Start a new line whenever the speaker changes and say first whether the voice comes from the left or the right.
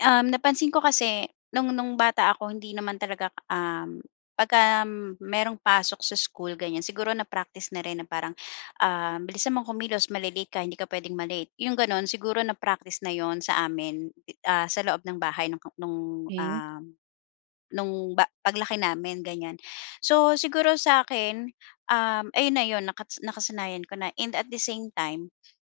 left: Um, napansin ko kasi nung nung bata ako, hindi naman talaga k um, pagka merong pasok sa school, ganyan, siguro na-practice na rin na parang, ah, "Bilisan mong kumilos, mali-late ka, hindi ka pwedeng ma-late." yong gano'n. Siguro na-practice na 'yon sa amin, i ah, sa loob ng bahay nung k nung,
right: Okey.
left: um, nung ba paglaki namin, ganyan. So siguro sa akin, um, ayun na 'yun, nakat nakasanayan ko na. And at the same time,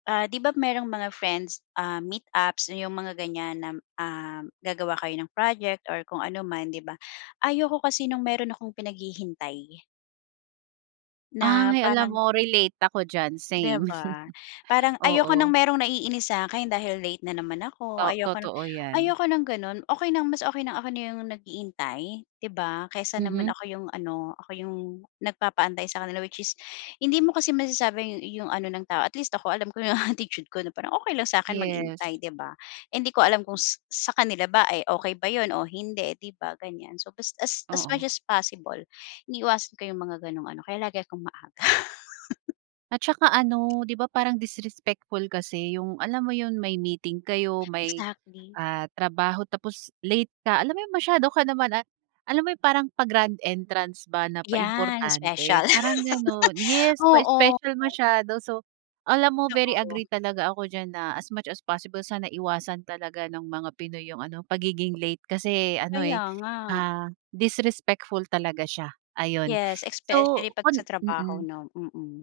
left: ah, 'di ba merong mga friends, ah, meet-ups na, 'yong mga ganyan nam um, gagawa kayo ng project or kung ano man, 'di ba, ayaw ko kasi nung meron akong pinaghihintay. Na
right: Ay, alam
left: parang
right: mo relate ako diyan,
left: Di
right: same.
left: ba? Parang ayoko ng
right: Oo.
left: merong naiinis sa akin dahil late na naman ako,
right: To
left: ayoko na
right: totoo yan.
left: ayoko ng gano'n. Okey ng mas okey na ako na 'yong nag-iintay, 'di ba, kesa naman
right: Mhm.
left: ako 'yong ano, ako 'yong nagpapaantay sa kanila, which is hindi mo kasi masasabi yu yung ano ng tao, at least ako, alam ko 'yong attitude ko, na parang okey lang sa akin
right: Yes.
left: maghintay, 'di ba? Eh, hindi ko alam kung s sa kanila ba, eh, okey ba 'yon o hindi, 'di ba, ganyan. So, as as as
right: Oo.
left: much as possible, iniiwasan ko 'yung mga gano'ng ano, kaya lagi 'kong maaga.
right: At tsaka ano, 'di ba, parang disrespectful kasi 'yung, alam mo 'yun, may meeting kayo, may,
left: Exactly.
right: ah, trabaho tapos late ka. Alam mo 'yung masyado ka naman a alam mo 'yung parang pa-grand entrance ba na
left: Yan,
right: pa-importante,
left: special.
right: parang gano'n. Yes,
left: Oo.
right: pa-special masyado so alam mo, very
left: Totoo.
right: agree talaga ako diyan na, as much as possible sana iwasan talaga ng mga Pinoy 'yong ano, pagiging late, kasi ano,
left: Kaya
right: eh,
left: nga.
right: ah, disrespectful talaga siya, ayon.
left: Yes,
right: So
left: especially pag sa
right: kon
left: trabaho,
right: mm.
left: 'no? Mm.